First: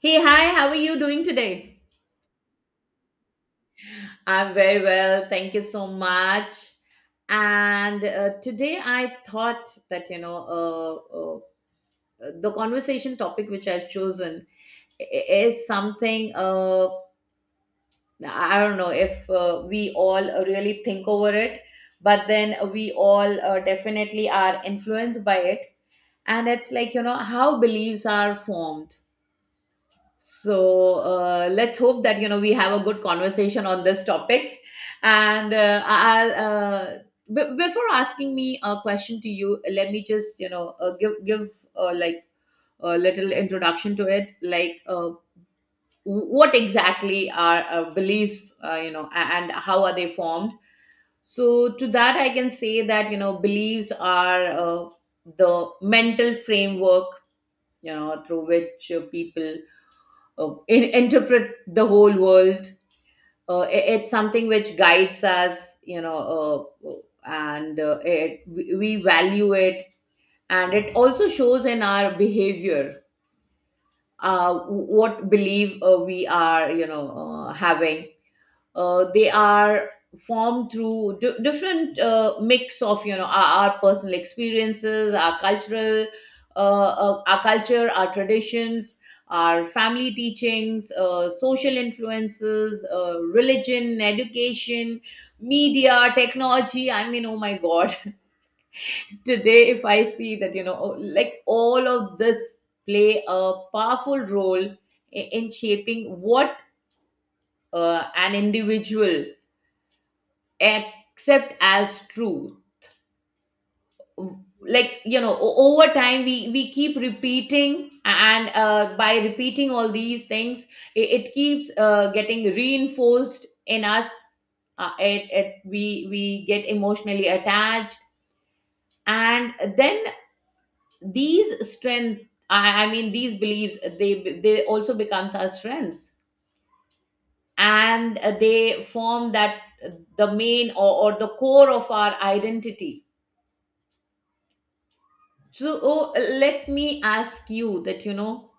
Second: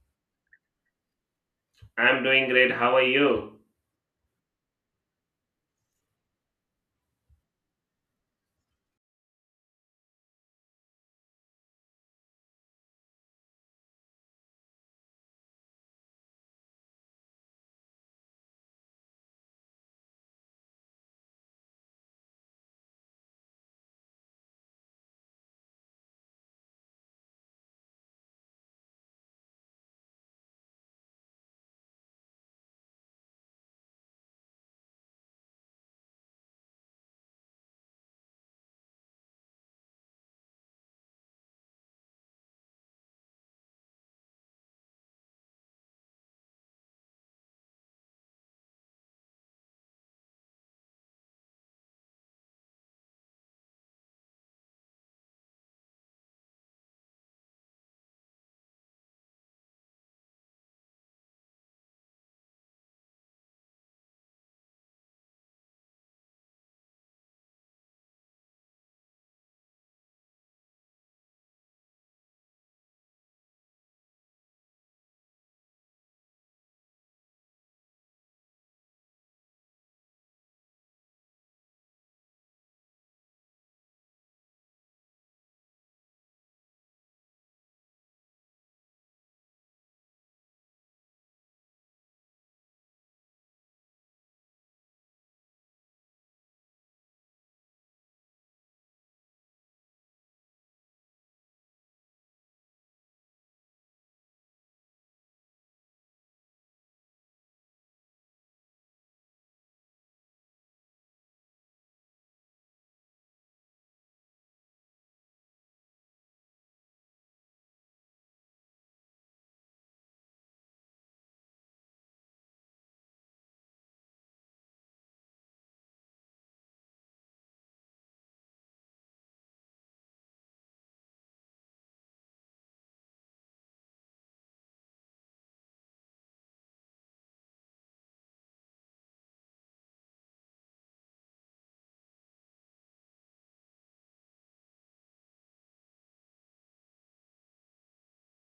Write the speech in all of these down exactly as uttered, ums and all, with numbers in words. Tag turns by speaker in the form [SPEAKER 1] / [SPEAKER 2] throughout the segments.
[SPEAKER 1] Hey, hi, how are you doing today?
[SPEAKER 2] I'm doing great. How are you?
[SPEAKER 1] I'm very well, thank you so much. And uh, Today I thought that, you know, uh, uh, the conversation topic which I've chosen i- is something. uh, I don't know if uh, we all really think over it, but then we all uh, definitely are influenced by it. And it's like, you know, how beliefs are formed. So uh, let's hope that you know we have a good conversation on this topic. And uh, I'll uh, b- before asking me a question to you, let me just you know uh, give give, uh, like, a little introduction to it. Like uh, what exactly are uh, beliefs? Uh, you know, a- and how are they formed? So, to that, I can say that you know beliefs are uh, the mental framework you know through which uh, people uh, in, interpret the whole world. Uh, i- it's something which guides us, you know, uh, and uh, it, we we value it, and it also shows in our behavior, uh, what belief uh, we are, you know, uh, having. Uh, they are formed through di different uh, mix of you know our, our personal experiences, our cultural uh, uh, our culture, our traditions, our family teachings, uh, social influences, uh, religion, education, media, technology. I mean, oh my god. Today if I see that you know oh, like, all of this play a powerful role i- in shaping what uh, an individual accept as true. Like, you know o- over time we we keep repeating, and uh, by repeating all these things, it, it keeps uh, getting reinforced in us. Uh, it, it we we get emotionally attached, and then these strength I, I mean these beliefs they they also becomes our strengths, and they form that, the main, or, or the core of our identity. So, oh, let me ask you that you know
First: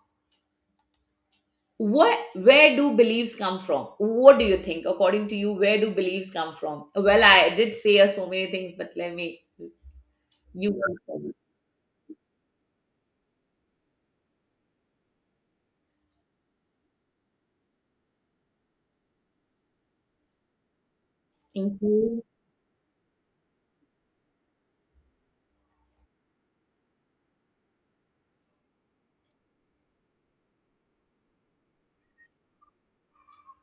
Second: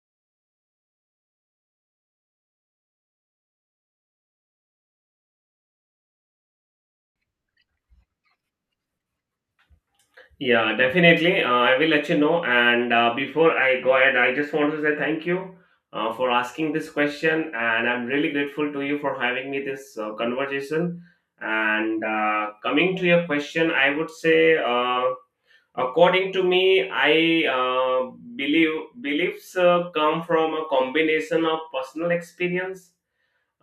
[SPEAKER 1] what where do beliefs come from? What do you think, according to you, where do beliefs come from? Well, I did say uh, so many things, but let me you
[SPEAKER 2] Yeah,
[SPEAKER 1] go first.
[SPEAKER 2] definitely. Uh, I will let you know. And uh, before I go ahead, I just want to say thank you uh, for asking this question. And I'm really grateful to you for having me this uh, conversation.
[SPEAKER 1] Thank
[SPEAKER 2] And
[SPEAKER 1] you.
[SPEAKER 2] uh, coming to your question, I would say, uh, according to me, I uh, believe beliefs uh, come from a combination of personal experience.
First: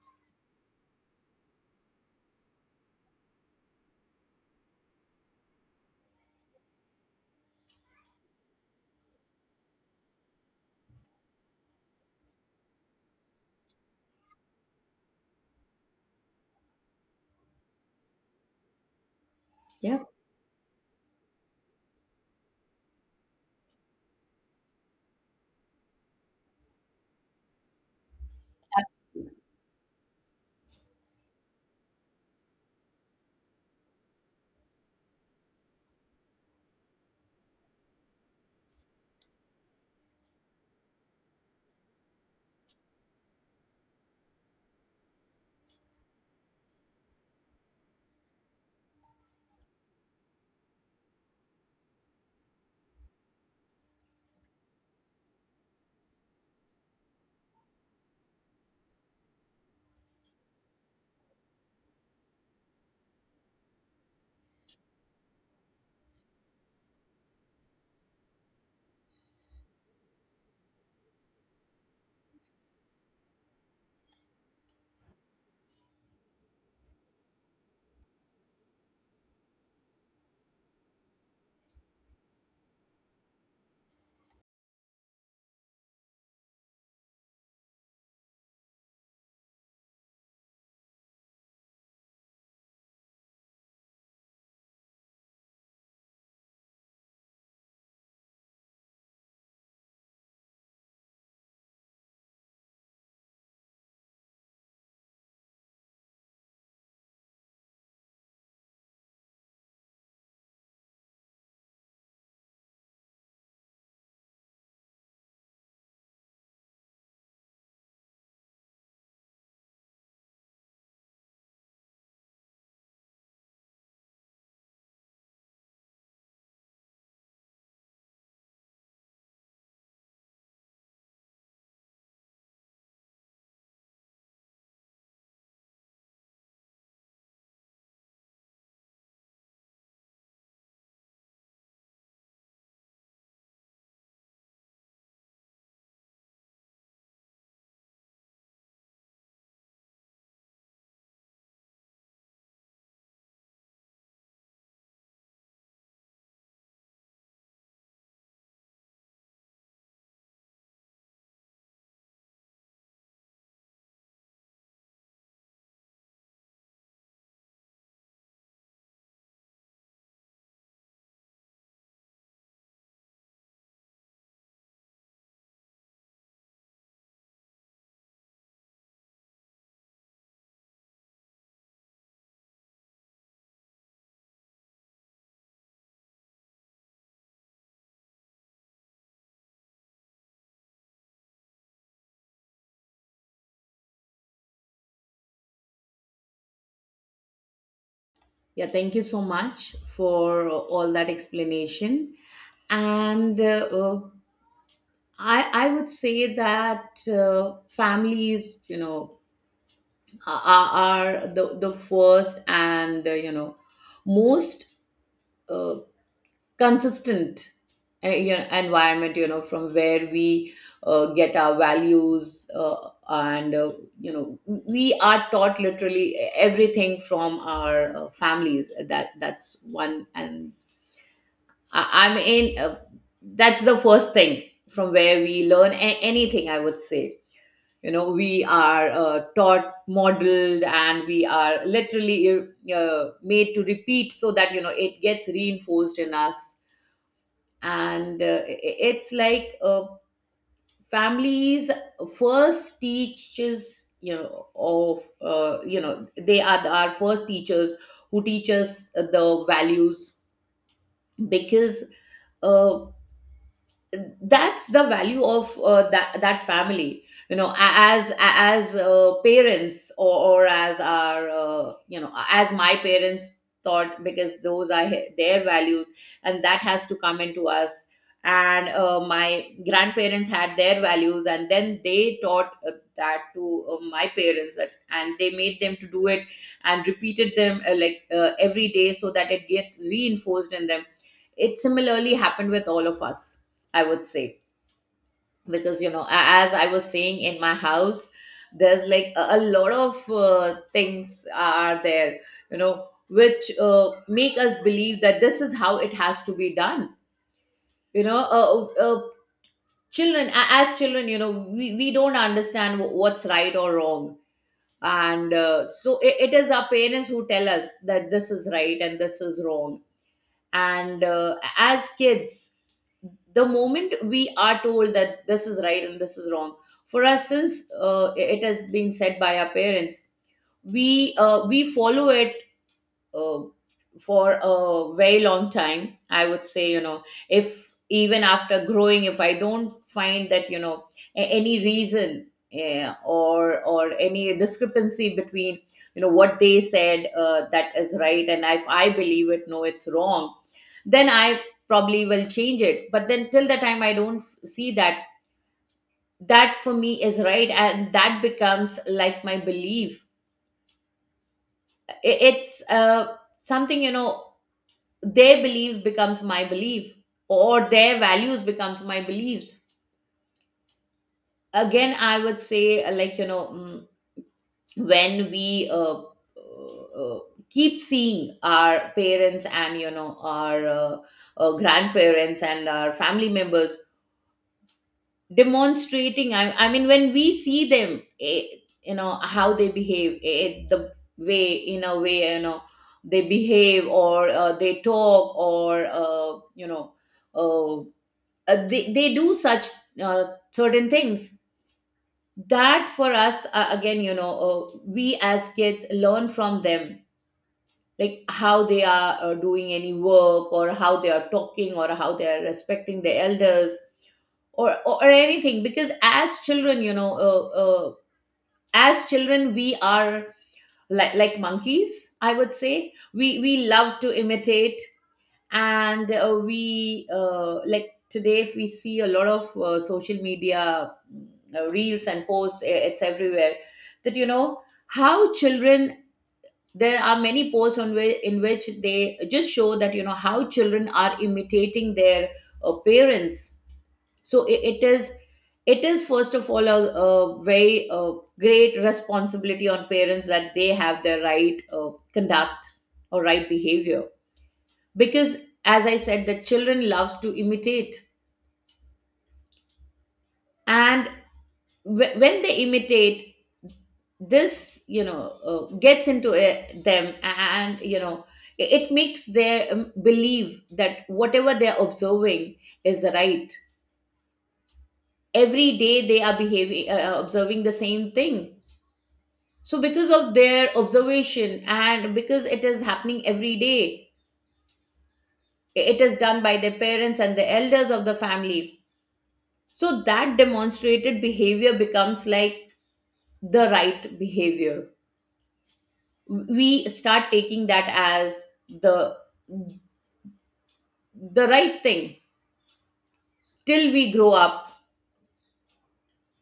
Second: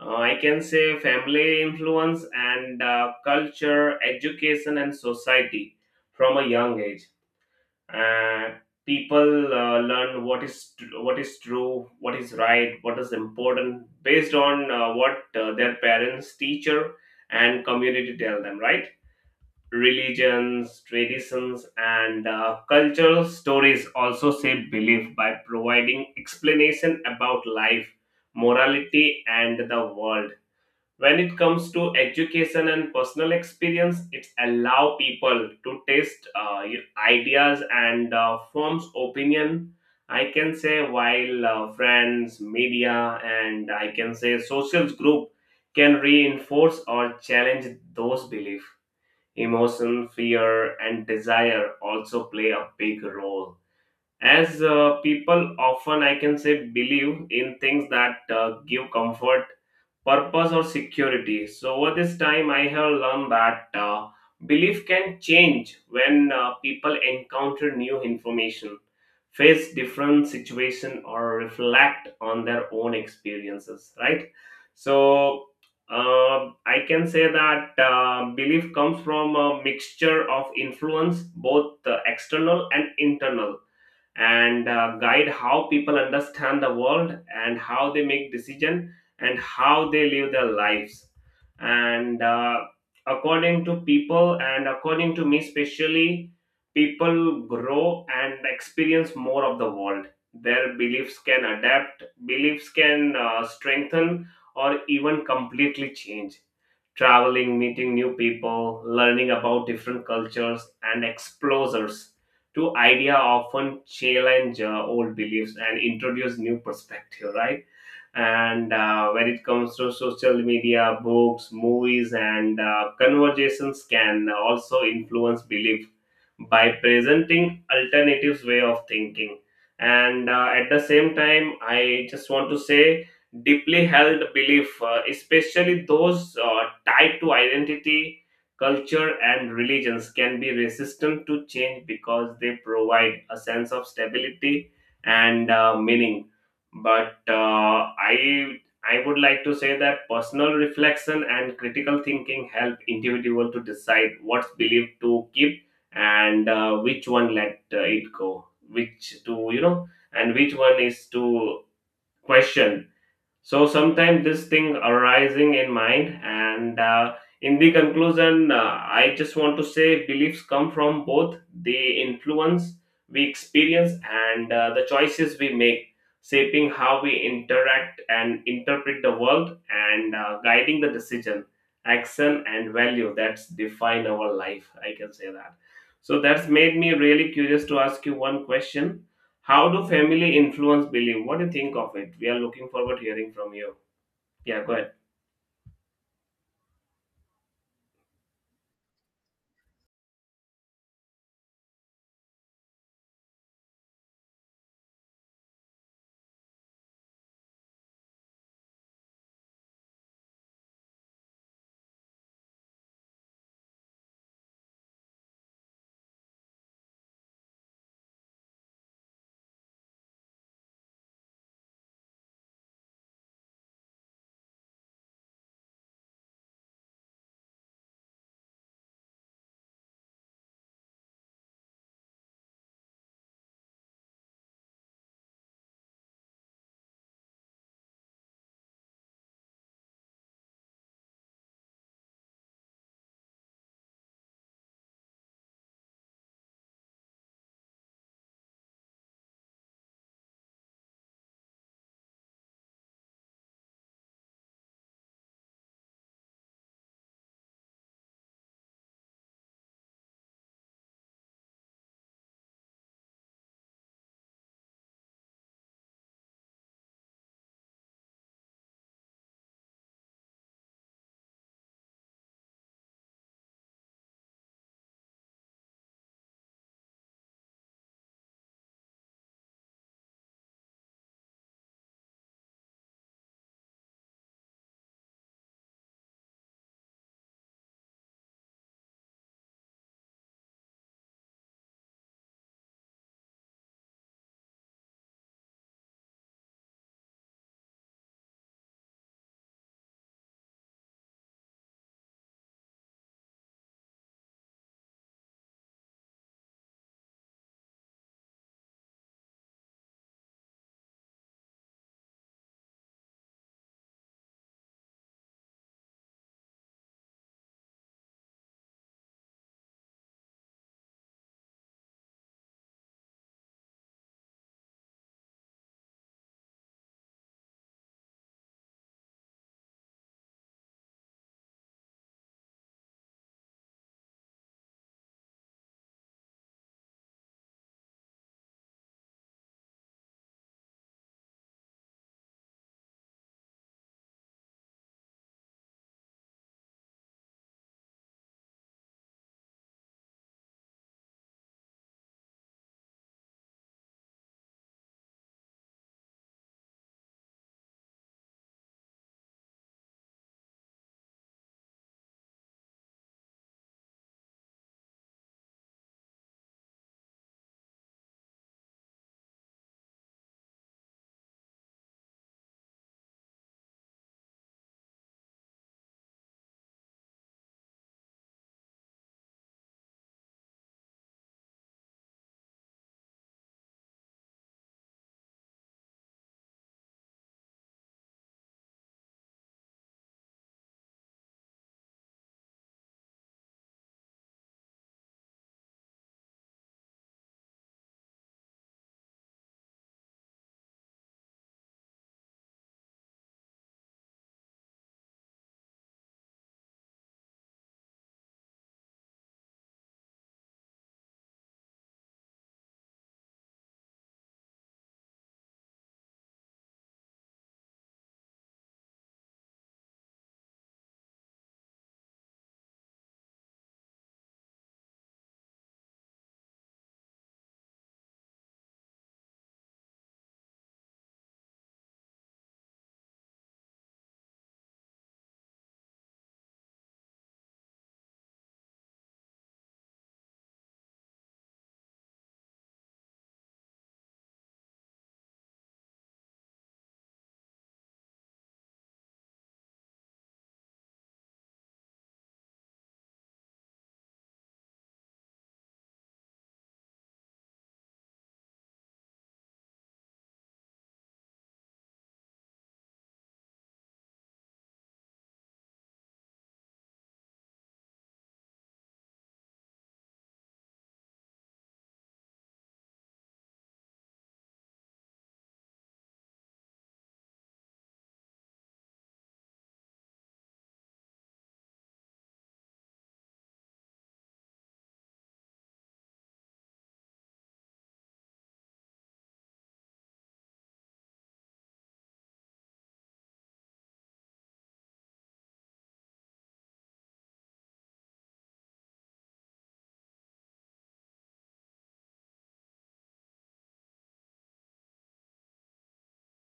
[SPEAKER 2] Uh, I can say family influence and uh, culture, education, and society from a young age. Uh, People uh, learn what is tr- what is true, what is right, what is important based on uh, what uh, their parents, teacher, and community tell them, right?
[SPEAKER 1] Yeah.
[SPEAKER 2] Religions, traditions, and uh, cultural stories also shape belief by providing explanation about life, morality, and the world. When it comes to education and personal experience, it's allow people to test uh, your ideas and uh, forms opinion. I can say while uh, friends, media, and I can say social group can reinforce or challenge those beliefs. Emotion, fear, and desire also play a big role as uh, people often I can say believe in things that uh, give comfort, purpose, or security. So over this time, I have learned that uh, belief can change when uh, people encounter new information, face different situation, or reflect on their own experiences. Right. So uh, I can say that uh, belief comes from a mixture of influence, both uh, external and internal, and uh, guide how people understand the world and how they make decision and how they live their lives. And uh, according to people and according to me especially, people grow and experience more of the world, their beliefs can adapt, beliefs can uh, strengthen or even completely change. Traveling, meeting new people, learning about different cultures and exposures to idea often challenge uh, old beliefs and introduce new perspective, right? And uh, when it comes to social media, books, movies, and uh, conversations can also influence belief by presenting alternative way of thinking. And uh, at the same time I just want to say deeply held belief uh, especially those uh, tied to identity, culture, and religions can be resistant to change because they provide a sense of stability and uh, meaning. But uh, i i would like to say that personal reflection and critical thinking help individual to decide what's believed to keep and uh, which one let uh, it go, which to you know and which one is to question. So sometimes this thing arising in mind, and uh, in the conclusion, uh, I just want to say beliefs come from both the influence we experience and uh, the choices we make, shaping how we interact and interpret the world, and uh, guiding the decision, action, and value that define our life. I can say that. So that's made me really curious to ask you one question: how do family influence belief? What do you think of it? We are looking forward to hearing from you. Yeah, go ahead.
[SPEAKER 1] Yeah, thank you so much for all that explanation. And uh, uh, I I would say that uh, families, you know, are, are the the first and uh, you know most uh, consistent uh, you know, environment you know from where we uh, get our values. Uh, and uh, you know We are taught literally everything from our uh, families. That that's one. And, I, I'm in uh, that's the first thing from where we learn a- anything, I would say. You know we are uh, taught, modeled, and we are literally uh, made to repeat so that you know it gets reinforced in us. And uh, It's like, uh, families first teaches. You know of uh, you know They are our first teachers who teach us the values, because uh, that's the value of uh, that that family. You know a- as a- as uh, parents, or, or as our uh, you know as my parents thought, because those are he- their values, and that has to come into us. And uh, my grandparents had their values, and then they taught uh, that to uh, my parents, that, and they made them to do it and repeated them, uh, like, uh, every day, so that it gets reinforced in them. It similarly happened with all of us, I would say. Because, you know, a- as I was saying, in my house, there's like a, a lot of uh, things are there, you know, which uh, make us believe that this is how it has to be done. You know, uh, uh, uh, children, a- as children, you know, we, we don't understand wh- what's right or wrong. And uh, so it, it is our parents who tell us that this is right and this is wrong, and uh, as kids, the moment we are told that this is right and this is wrong, for us, since uh, it has been said by our parents, we uh, we follow it uh, for a very long time, I would say. You know if, even after growing, if I don't find that you know a- any reason, eh, or or any discrepancy between you know what they said, uh, that is right, and if I believe it, no, it's wrong, then I probably will change it. But then, till the time I don't f- see that, that for me is right, and that becomes like my belief. I- it's uh, something. You know their belief becomes my belief, or their values becomes my beliefs. Again, I would say, uh, like, you know mm, when we uh, uh, keep seeing our parents, and you know our uh, uh, grandparents and our family members demonstrating. I, I mean when we see them, eh, you know how they behave, eh, the way in a way you know they behave, or uh, they talk, or uh, you know uh, uh, they, they do such uh, certain things, that for us, uh, again, you know uh, we as kids learn from them, like how they are uh, doing any work, or how they are talking, or how they are respecting the elders, or or anything. Because as children, you know uh, uh, as children we are like, like monkeys, I would say. We we love to imitate. And uh, we uh, like today, if we see a lot of uh, social media mm, uh, reels and posts, i- it's everywhere, that, you know, how children — there are many posts on whi- in which they just show that, you know, how children are imitating their uh, parents. So i- it is it is, first of all, a, a very uh, great responsibility on parents, that they have their right uh, conduct or right behavior, because, as I said, the children loves to imitate, and wh- when they imitate this, you know uh, gets into it, them, and you know it it makes their um, believe that whatever they're observing is right. Every day they are behaving uh, uh, observing the same thing, so because of their observation, and because it is happening every day, it is done by their parents and the elders of the family, so that demonstrated behavior becomes like the right behavior. We start taking that as the the right thing, till we grow up.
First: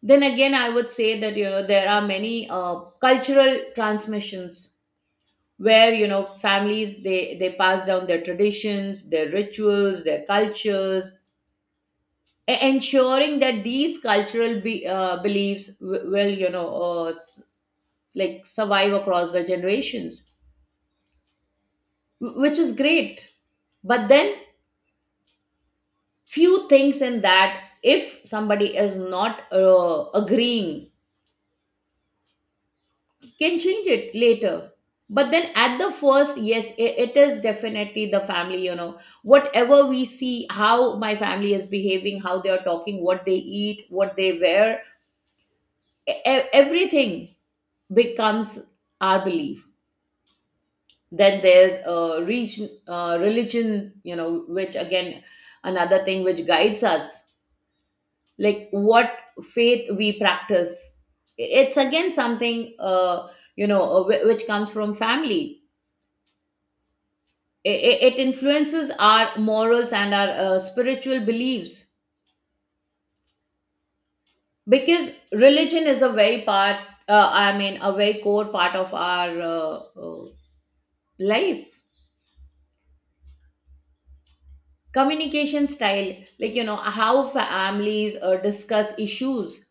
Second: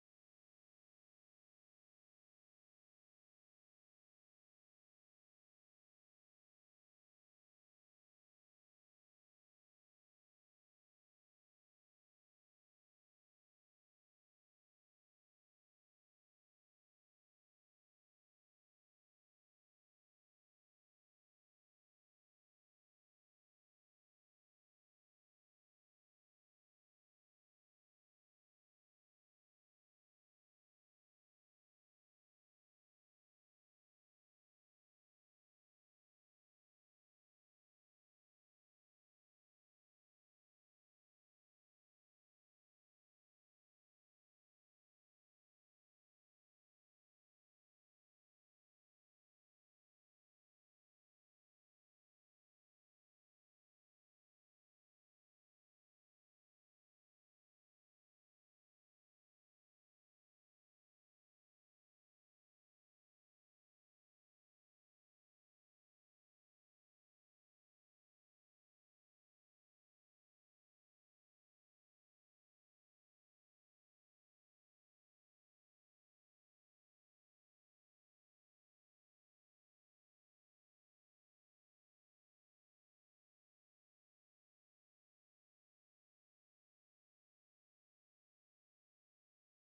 [SPEAKER 1] Then again, I would say that you know there are many uh, cultural transmissions, where you know families, they they pass down their traditions, their rituals, their cultures, e- ensuring that these cultural be, uh, beliefs w- will you know uh, s- like survive across the generations, wh- which is great. But then, few things in that, if somebody is not uh, agreeing, can change it later. But then, at the first, yes, i- it is definitely the family. You know whatever we see, how my family is behaving, how they are talking, what they eat, what they wear — e- e- everything becomes our belief. Then there's a region, uh, religion, you know, which, again, another thing which guides us, like what faith we practice. It's, again, something uh, you know uh, whi- which comes from family. I- it influences our morals and our uh, spiritual beliefs, because religion is a very part uh, i mean a very core part of our uh, uh, life. Communication style, like, you know how families uh, discuss issues,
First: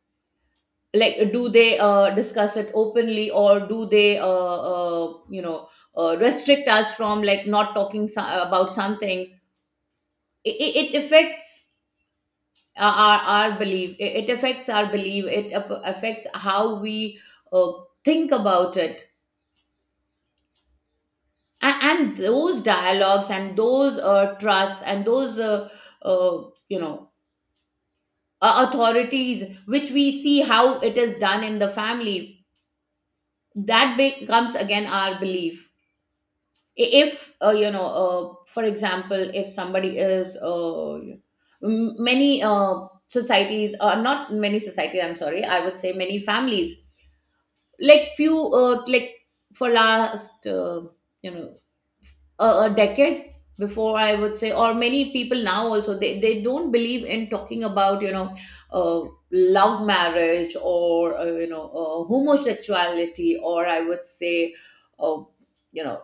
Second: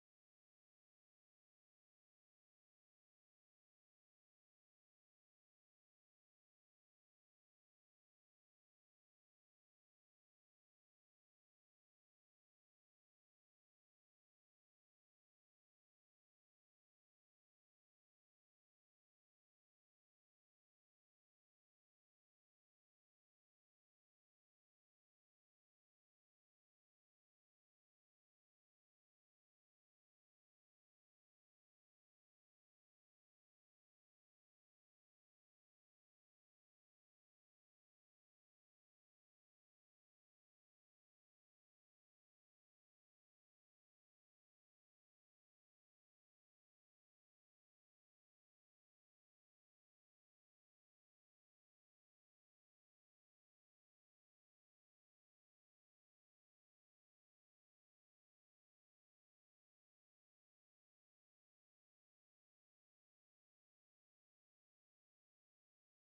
[SPEAKER 1] like, do they uh, discuss it openly, or do they uh, uh, you know uh, restrict us from, like, not talking so- about some things. It, it affects our, our our belief. It, it affects our belief. It ap- affects how we uh, think about it, and, and those dialogues, and those uh, trusts, and those uh, uh, you know uh, authorities, which we see how it is done in the family, that becomes, again, our belief. If uh, you know uh, for example, if somebody is uh, m- many uh, societies — or not many societies, I'm sorry, I would say, many families, like, few, uh, like, for last, uh, you know a, a decade before, I would say, or many people now also, they, they don't believe in talking about you know uh, love marriage, or uh, you know uh, homosexuality, or I would say, uh, you know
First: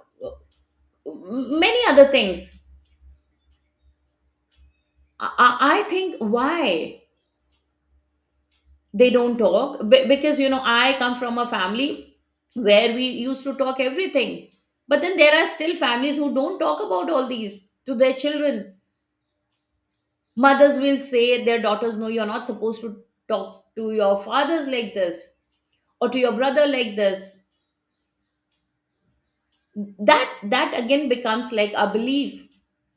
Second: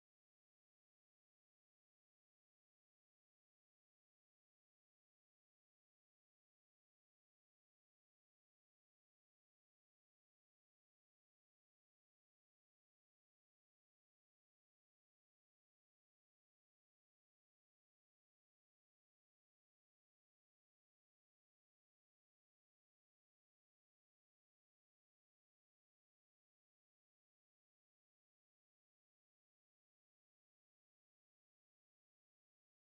[SPEAKER 1] many other things. I, I I think why they don't talk. Be- because you know I come from a family where we used to talk everything, but then there are still families who don't talk about all these to their children. Mothers will say their daughters, no, you're not supposed to talk to your fathers like this, or to your brother like this. That that again becomes like a belief,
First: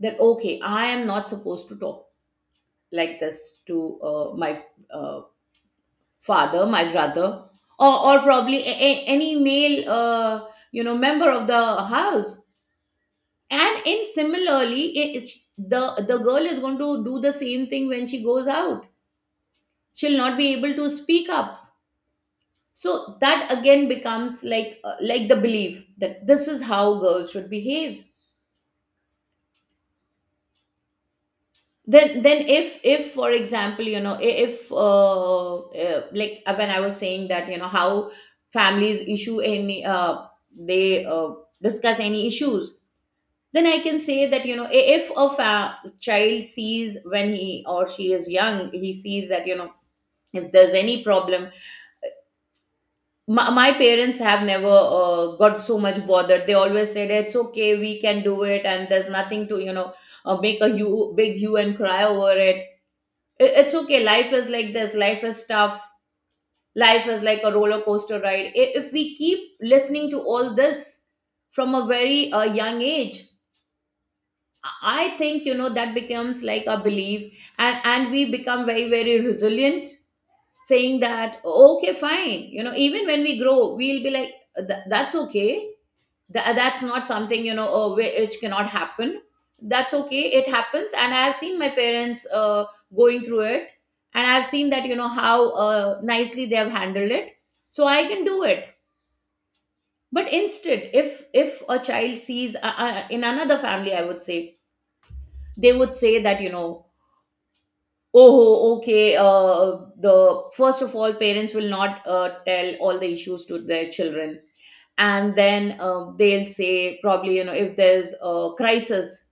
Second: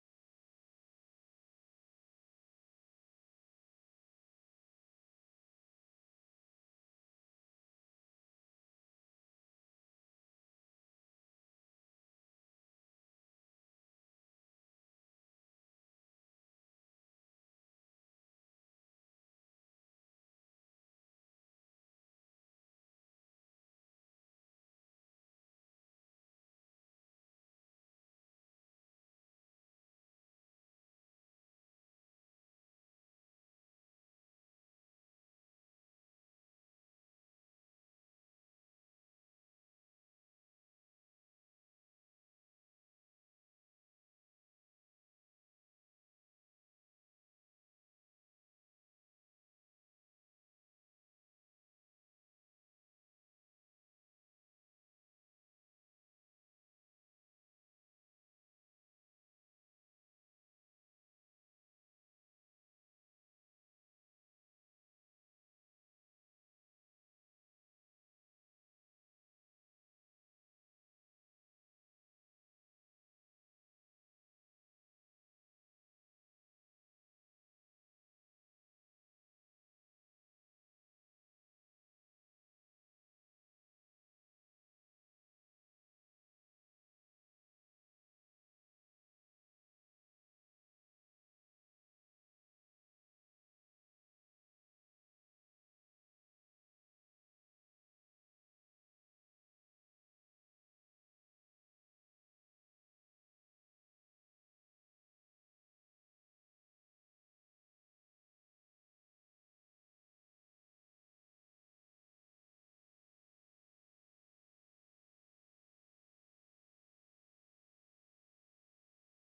[SPEAKER 1] that, okay, I am not supposed to talk like this to uh, my uh, father, my brother, or, or probably a, a- any male, uh, you know, member of the house. And in similarly, I- it's, the the girl is going to do the same thing when she goes out. She'll not be able to speak up. So that again becomes like uh, like the belief that this is how girls should behave. Then then if if for example, you know, I- if uh, uh, like uh, when I was saying that, you know, how families issue any uh, they uh, discuss any issues, then I can say that, you know, i- if a fa- child sees when he or she is young, he sees that, you know, if there's any problem, my, my parents have never uh, got so much bothered. They always said it's okay, we can do it, and there's nothing to, you know uh, make a hue, big hue and cry over it. I- it's okay, life is like this, life is tough, life is like a roller coaster ride. I- if we keep listening to all this from a very uh, young age, I think, you know, that becomes like a belief. And and we become very, very resilient, saying that okay, fine, you know, even when we grow, we'll be like, "Th- that's okay. Tha- that's not something, you know, uh, which cannot happen. That's okay, it happens." And I have seen my parents uh, going through it, and I've seen that, you know, how uh, nicely they have handled it, so I can do it. But instead, if if a child sees uh, uh, in another family, I would say they would say that, you know, oh, okay, uh, the first of all, parents will not uh, tell all the issues to their children. And then uh, they'll say probably, you know, if there's a crisis,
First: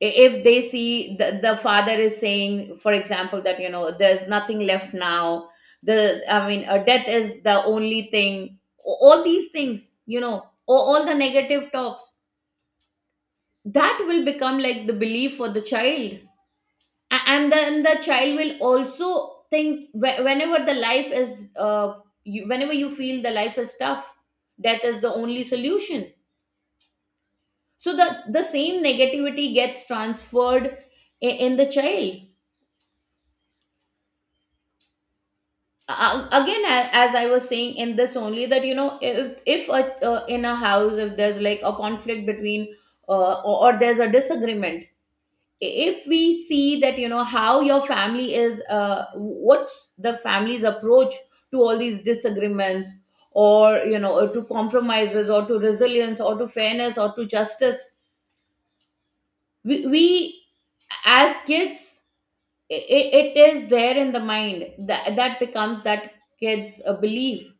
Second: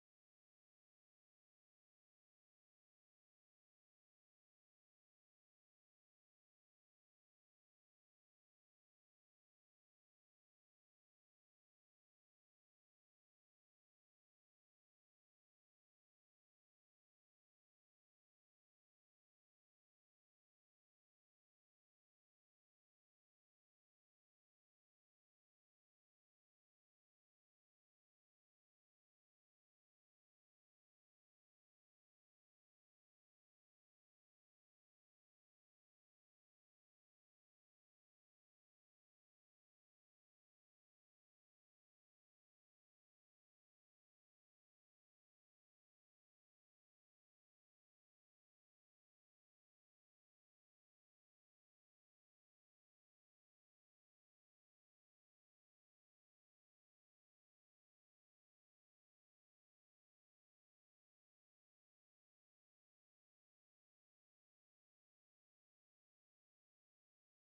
[SPEAKER 1] if they see the, the father is saying, for example, that, you know, there's nothing left now, the I mean, uh, death is the only thing. All these things, you know, all, all the negative talks, that will become like the belief for the child. A- and then the child will also think, whe- whenever the life is uh, you, whenever you feel the life is tough, death is the only solution. So the the same negativity gets transferred i- in the child. Uh, again, a- as I was saying in this only, that, you know, if if a, uh, in a house, if there's like a conflict between uh, or, or there's a disagreement. I- if we see that, you know, how your family is, uh, what's the family's approach to all these disagreements, or, you know, or to compromises, or to resilience, or to fairness, or to justice. We, we, as kids, it, it is there in the mind, that that becomes that kids' uh, belief.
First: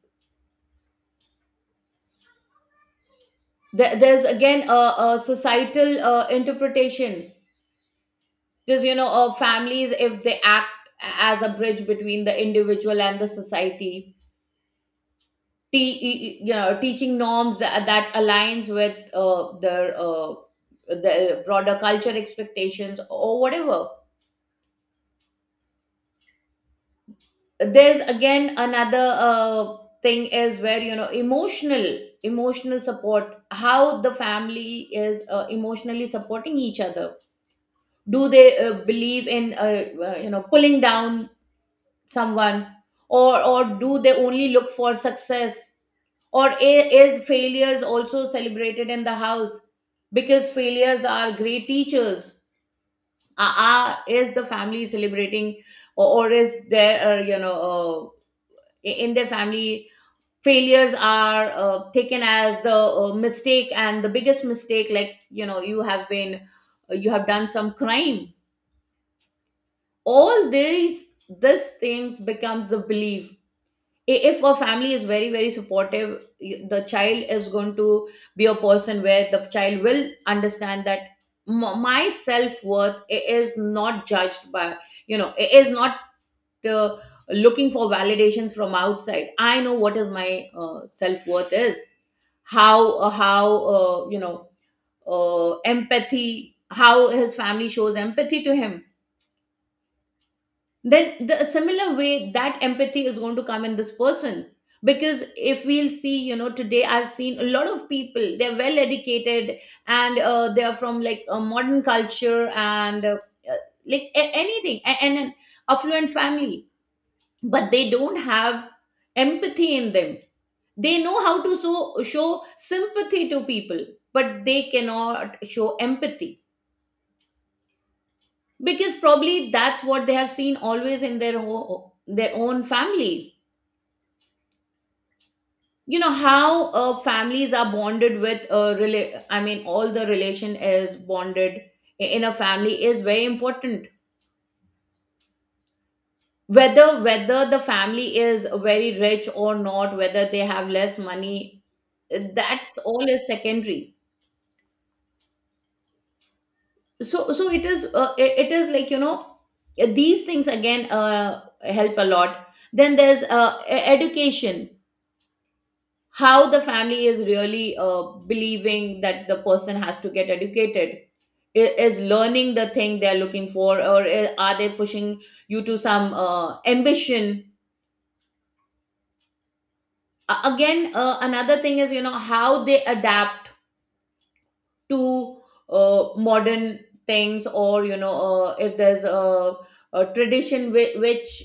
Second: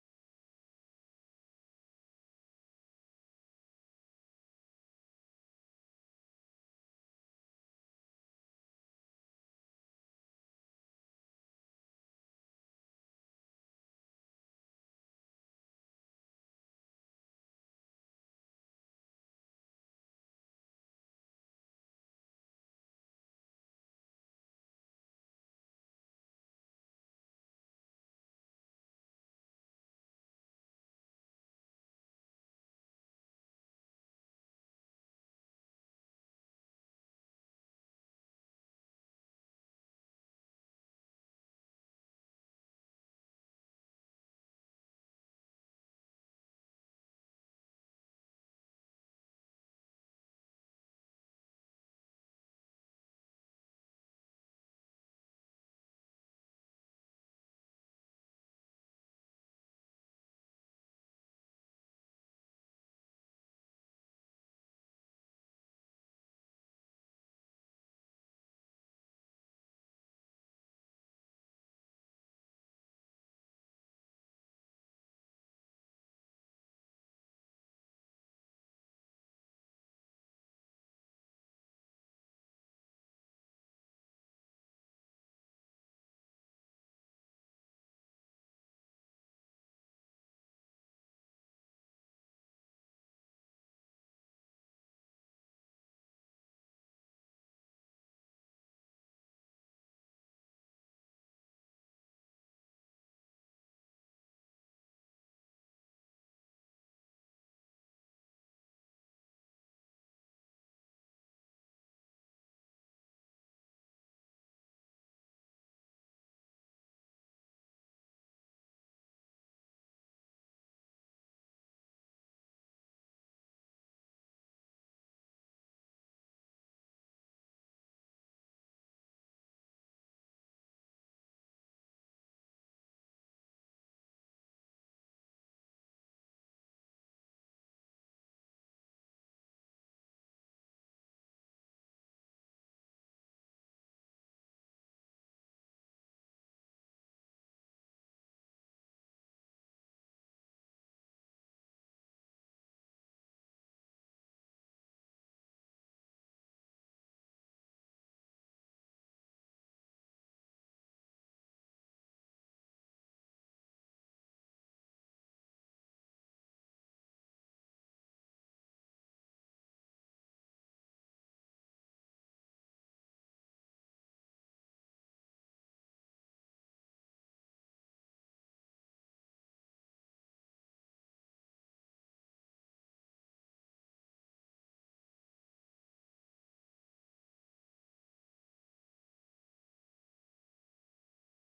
[SPEAKER 1] There, there's again a, a societal uh, interpretation, because, you know, uh, families, if they act as a bridge between the individual and the society, te- e- e- you know, teaching norms that, that aligns with uh, their uh, the broader culture expectations or whatever. There's again another uh, thing is, where, you know, emotional emotional support, how the family is uh, emotionally supporting each other. Do they uh, believe in uh, uh, you know, pulling down someone? Or or do they only look for success? Or i- is failures also celebrated in the house? Because failures are great teachers. Uh, uh, is the family celebrating, or, or is there, uh, you know uh, i- in their family, failures are uh, taken as the uh, mistake, and the biggest mistake, like, you know, you have been uh, you have done some crime. All these these things becomes the belief. I- if a family is very, very supportive, y- the child is going to be a person where the child will understand that m- my self-worth i- is not judged by, you know, i- is not uh, looking for validations from outside. I know what is my uh, self-worth is. How uh, how uh, you know, uh, empathy, how his family shows empathy to him, then the a similar way that empathy is going to come in this person. Because if we'll see, you know, today I've seen a lot of people, they're well educated and uh, they're from like a modern culture and uh, uh, like a- anything a- and an affluent family, but they don't have empathy in them. They know how to so, show sympathy to people, but they cannot show empathy, because probably that's what they have seen always in their ho- their own family. You know, how uh, families are bonded with uh, rela- I mean, all the relation is bonded i- in a family, is very important. Whether whether the family is very rich or not, whether they have less money, uh, that's all is secondary. So so it is uh, it, it is like, you know, these things again uh, help a lot. Then there's uh, e- education, how the family is really uh, believing that the person has to get educated. I- is learning the thing they're looking for, or i- are they pushing you to some uh, ambition? A- again, uh, another thing is, you know, how they adapt to uh, modern things, or, you know, uh, if there's a, a tradition whi- which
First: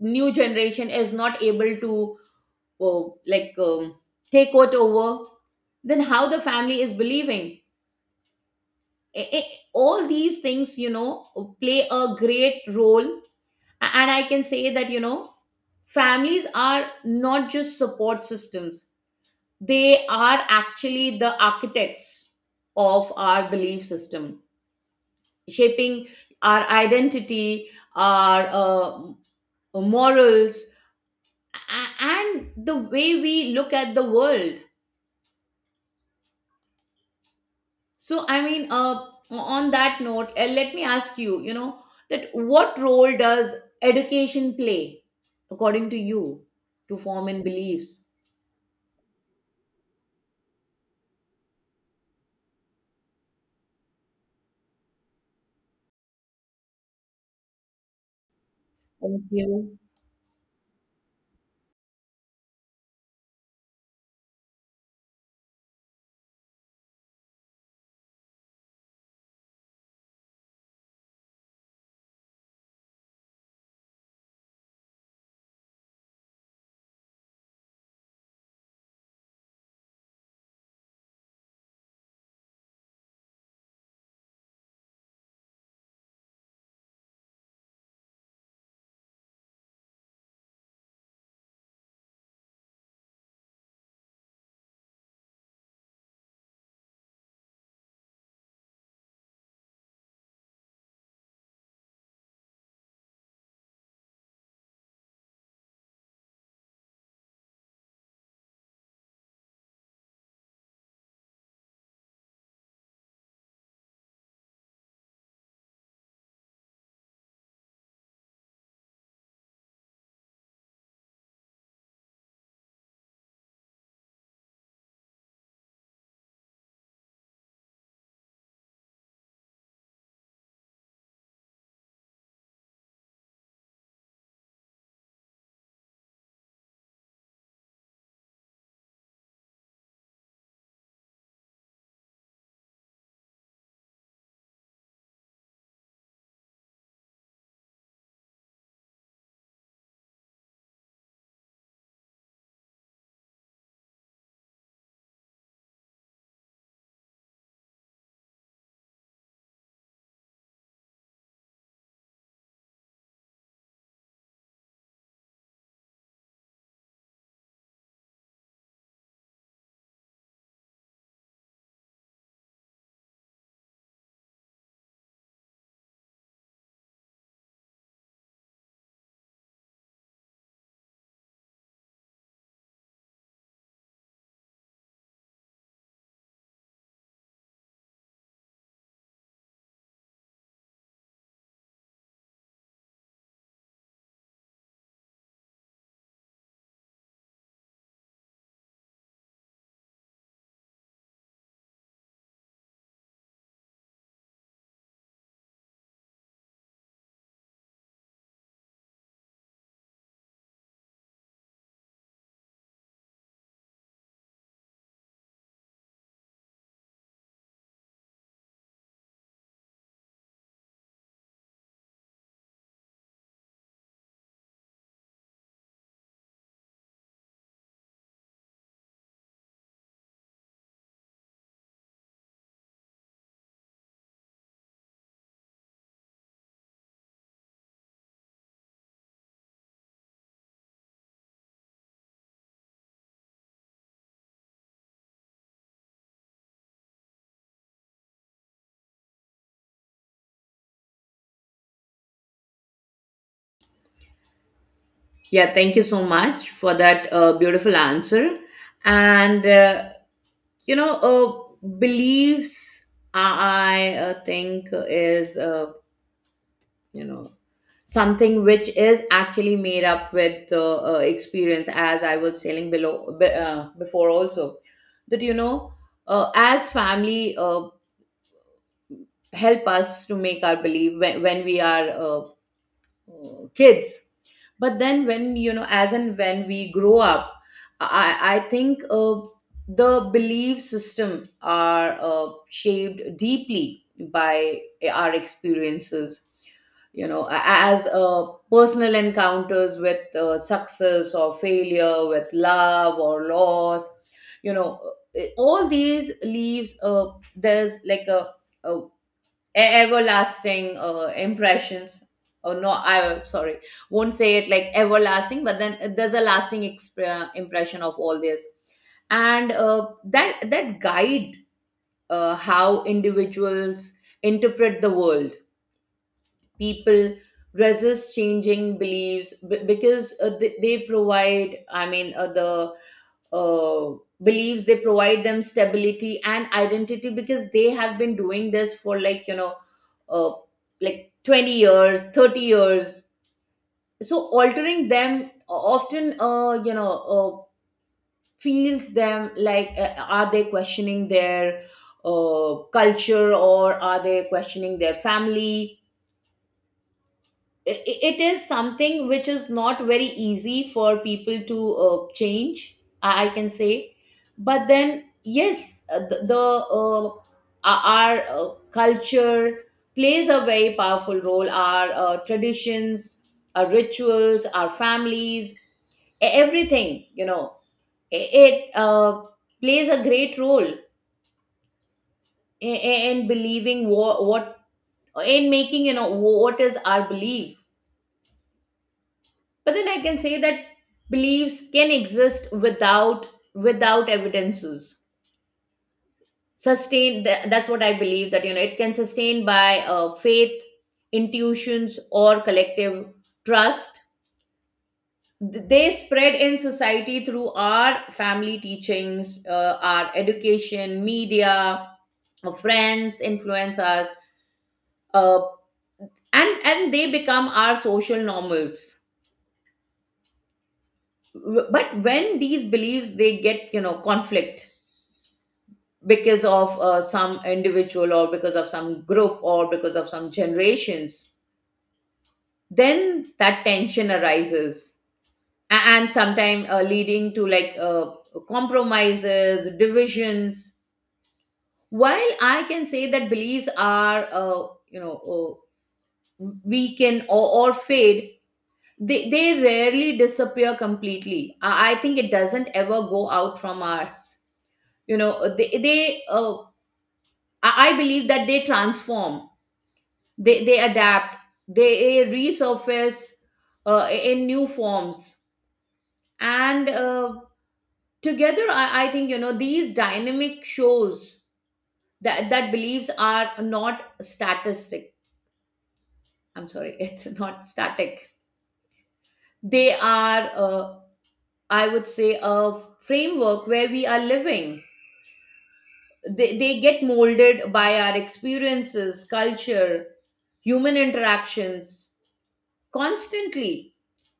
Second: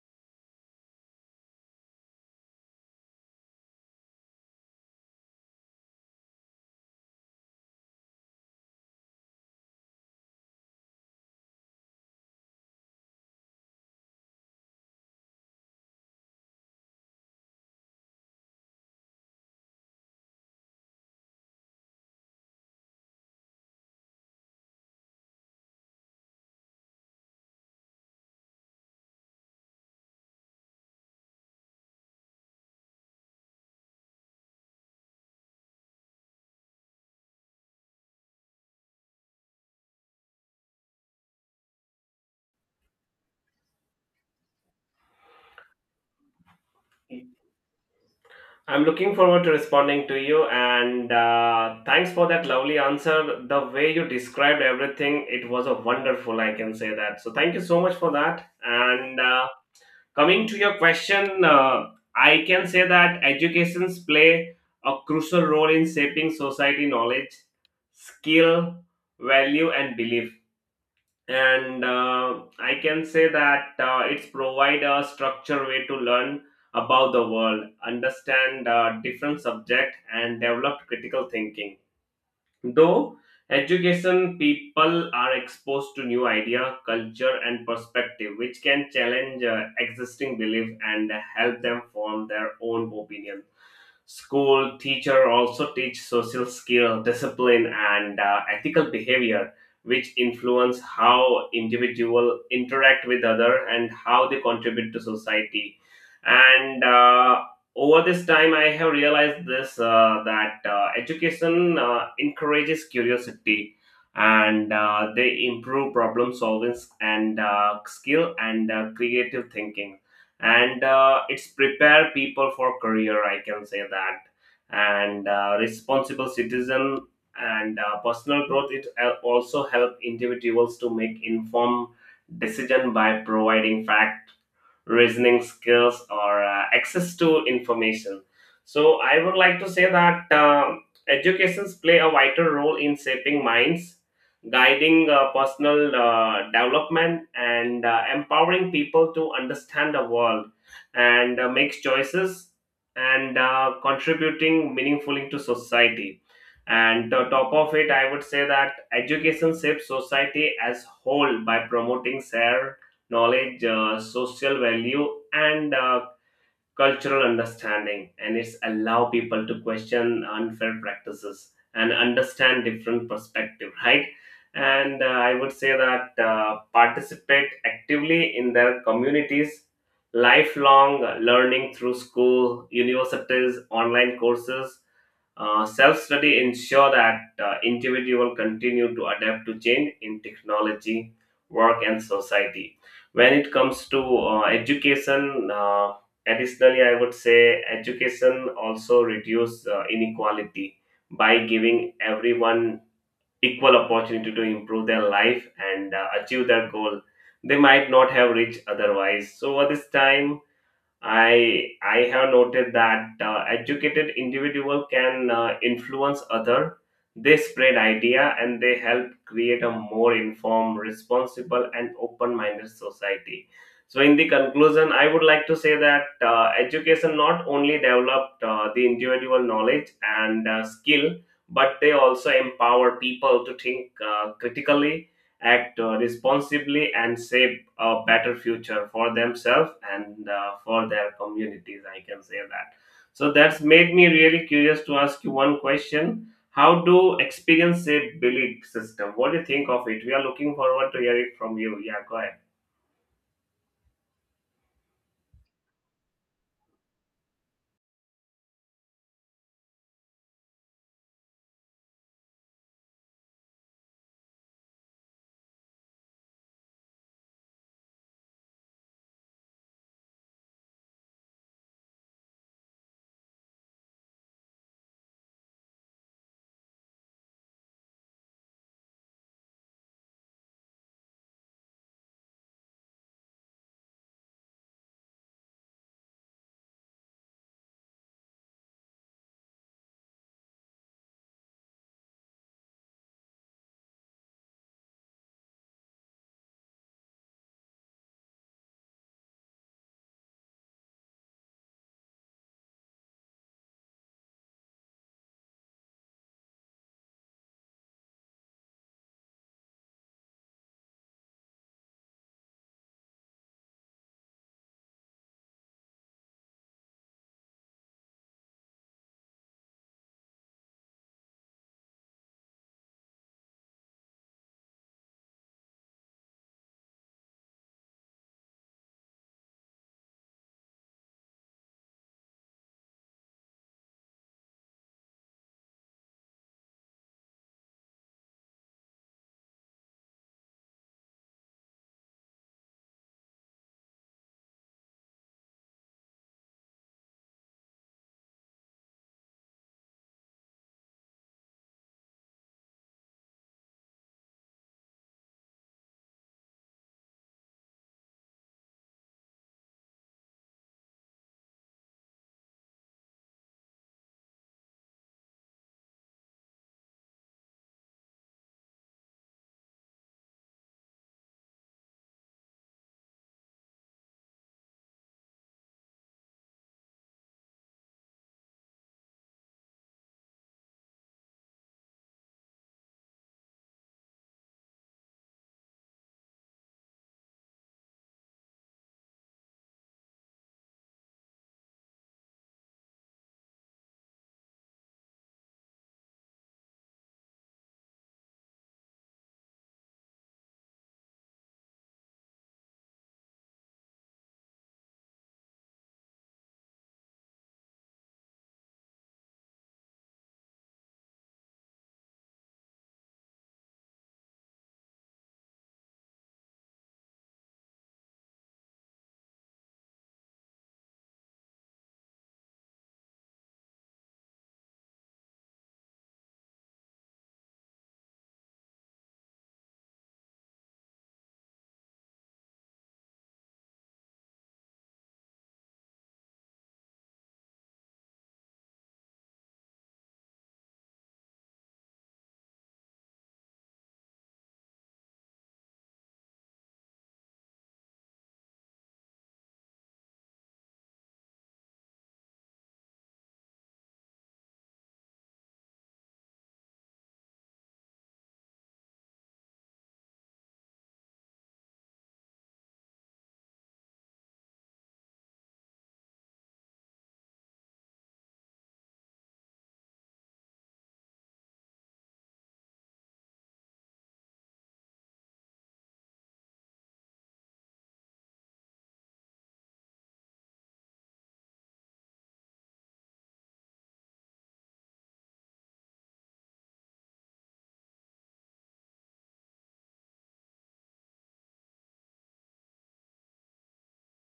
[SPEAKER 1] new generation is not able to, uh, like um, take it over. Then how the family is believing. I- I- all these things, you know, play a great role. A- and I can say that, you know, families are not just support systems, they are actually the architects of our belief system, shaping our identity, our uh, morals, a- and the way we look at the world. So, I mean, uh, on that note, uh, let me ask you, you know, that what role does education play, according to you, to form in beliefs?
[SPEAKER 2] I'm looking forward to responding to you, and uh, thanks for that lovely answer. The way you described everything, it was a wonderful. I can say that. So thank you so much for that. And
[SPEAKER 1] Thank
[SPEAKER 2] uh,
[SPEAKER 1] you.
[SPEAKER 2] coming to your question, uh, I can say that educations play a crucial role in shaping society knowledge, skill, value, and belief. And uh, I can say that uh, it's provide a structured way to learn about the world, understand uh, different subject, and develop critical thinking. Though education, people are exposed to new idea, culture, and perspective, which can challenge uh, existing belief and help them form their own opinion. School teacher also teach social skill, discipline, and uh, ethical behavior, which influence how individual interact with other and how they contribute to society. And uh, over this time I have realized this uh, that uh, education uh, encourages curiosity and uh, they improve problem solving and uh, skill and uh, creative thinking. And uh, it's prepare people for career I can say that, and uh, responsible citizen and uh, personal growth. It al- also help individuals to make informed decision by providing fact, reasoning skills, or uh, access to information. So I would like to say that uh, educations play a vital role in shaping minds, guiding uh, personal uh, development, and uh, empowering people to understand the world and uh, make choices and uh, contributing meaningfully to society. And on top of it, I would say that education shapes society as whole by promoting share knowledge, uh, social value, and uh, cultural understanding. And it's allow people to question unfair practices and understand different perspective, right? And uh, I would say that uh, participate actively in their communities, lifelong learning through school, universities, online courses, uh, self-study ensure that uh, individual continue to adapt to change in technology, work, and society. When it comes to uh, education, uh, additionally, I would say education also reduce uh, inequality by giving everyone equal opportunity to improve their life and uh, achieve their goal they might not have reached otherwise. So at this time, I I have noted that uh, educated individual can uh, influence other. They spread idea and they help create a more informed, responsible, and open-minded society. So, in the conclusion, I would like to say that uh, education not only developed uh, the individual knowledge and uh, skill, but they also empower people to think uh, critically, act uh, responsibly, and shape a better future for themselves and uh, for their communities, I can say that. So that's made me really curious to ask you one question: how do experience a belief system? What do you think of it? We are looking forward to hearing from you. Yeah, go ahead.
[SPEAKER 1] Yeah, thank you so much for that uh, beautiful answer. And, uh, you know, uh, beliefs, I, uh, think, is, uh, you know, something which is actually made up with uh, uh, experience, as I was telling below, be- uh, before also, that, you know, uh, as family uh, help us to make our belief when, when we are uh, uh, kids. But then when, you know, as and when we grow up, i i think uh, the belief system are uh, shaped deeply by our experiences, you know, a- as uh, personal encounters with uh, success or failure, with love or loss, you know, uh, all these leaves uh, there's like a, a e- everlasting uh, impressions. Oh no, I sorry, won't say it like everlasting, but then there's a lasting exp- uh, impression of all this. And uh, that that guide uh, how individuals interpret the world. People resist changing beliefs b- because uh, they, they provide, I mean, uh, the uh, believes, they provide them stability and identity, because they have been doing this for like, you know, uh, like twenty years, thirty years. So altering them often, uh, you know uh, feels them like, uh, are they questioning their uh, culture, or are they questioning their family? I- i- it is something which is not very easy for people to uh, change, i I can say. But then, yes, uh, the, the uh, our our, uh, culture plays a very powerful role. Our uh, traditions, our rituals, our families, e- everything, you know, i- it uh, plays a great role in, in believing what, what in making, you know, what is our belief. But then I can say that beliefs can exist without, without evidences sustain. Tha- that's what I believe, that, you know, it can sustain by uh, faith, intuitions, or collective trust. Th- they spread in society through our family teachings, uh, our education, media, uh, friends, influencers, uh, and and they become our social normals. W- but when these beliefs, they get, you know, conflict because of uh, some individual, or because of some group, or because of some generations, then that tension arises. A- and sometimes uh, leading to, like, uh, compromises, divisions. While I can say that beliefs are, uh, you know uh, weaken, or, or fade, they, they rarely disappear completely. I, I think it doesn't ever go out from us. You know, they, they uh, I I believe that they transform, they they adapt, they resurface uh, in new forms. And uh, together, I, I think, you know, these dynamic shows that that beliefs are not statistic. I'm sorry, it's not static. They are, uh, I would say, a framework where we are living. They, they get molded by our experiences, culture, human interactions constantly.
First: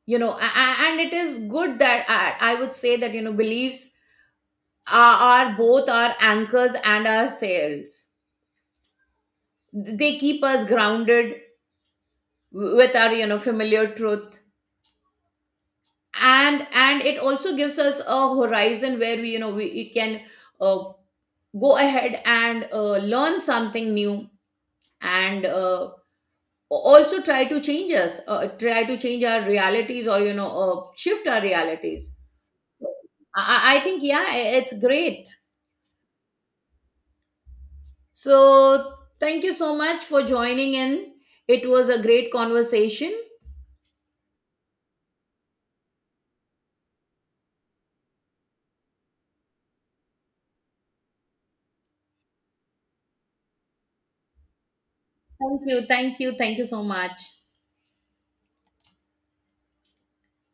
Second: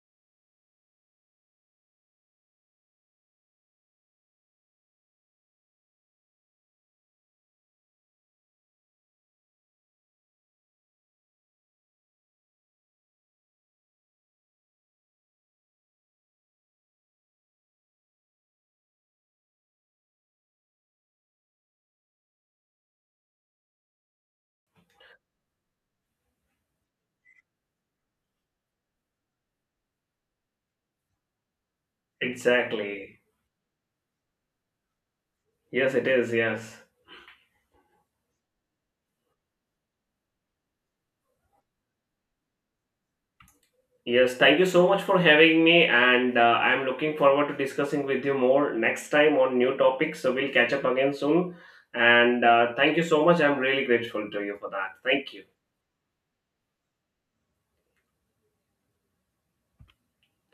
[SPEAKER 1] You know, a- a- and it is good that, I, I would say that, you know, beliefs are, are both our anchors and our sails. They keep us grounded w- with our, you know, familiar truth. And and it also gives us a horizon where we, you know, we, we can uh, go ahead and uh, learn something new. And uh, also try to change us, uh, try to change our realities, or, you know, uh, shift our realities.
[SPEAKER 2] Exactly.
[SPEAKER 1] I, I I think, yeah, it's great.
[SPEAKER 2] Yes, it is, yes.
[SPEAKER 1] So, thank you so much for joining in. It was a great conversation.
[SPEAKER 2] Yes, thank you so much for having me, and uh, I'm looking forward to discussing with you more next time on new topics, so we'll catch up again soon. And uh, thank you so much, I'm really grateful to you for that. Thank you.
[SPEAKER 1] Thank you, thank you, thank you so much.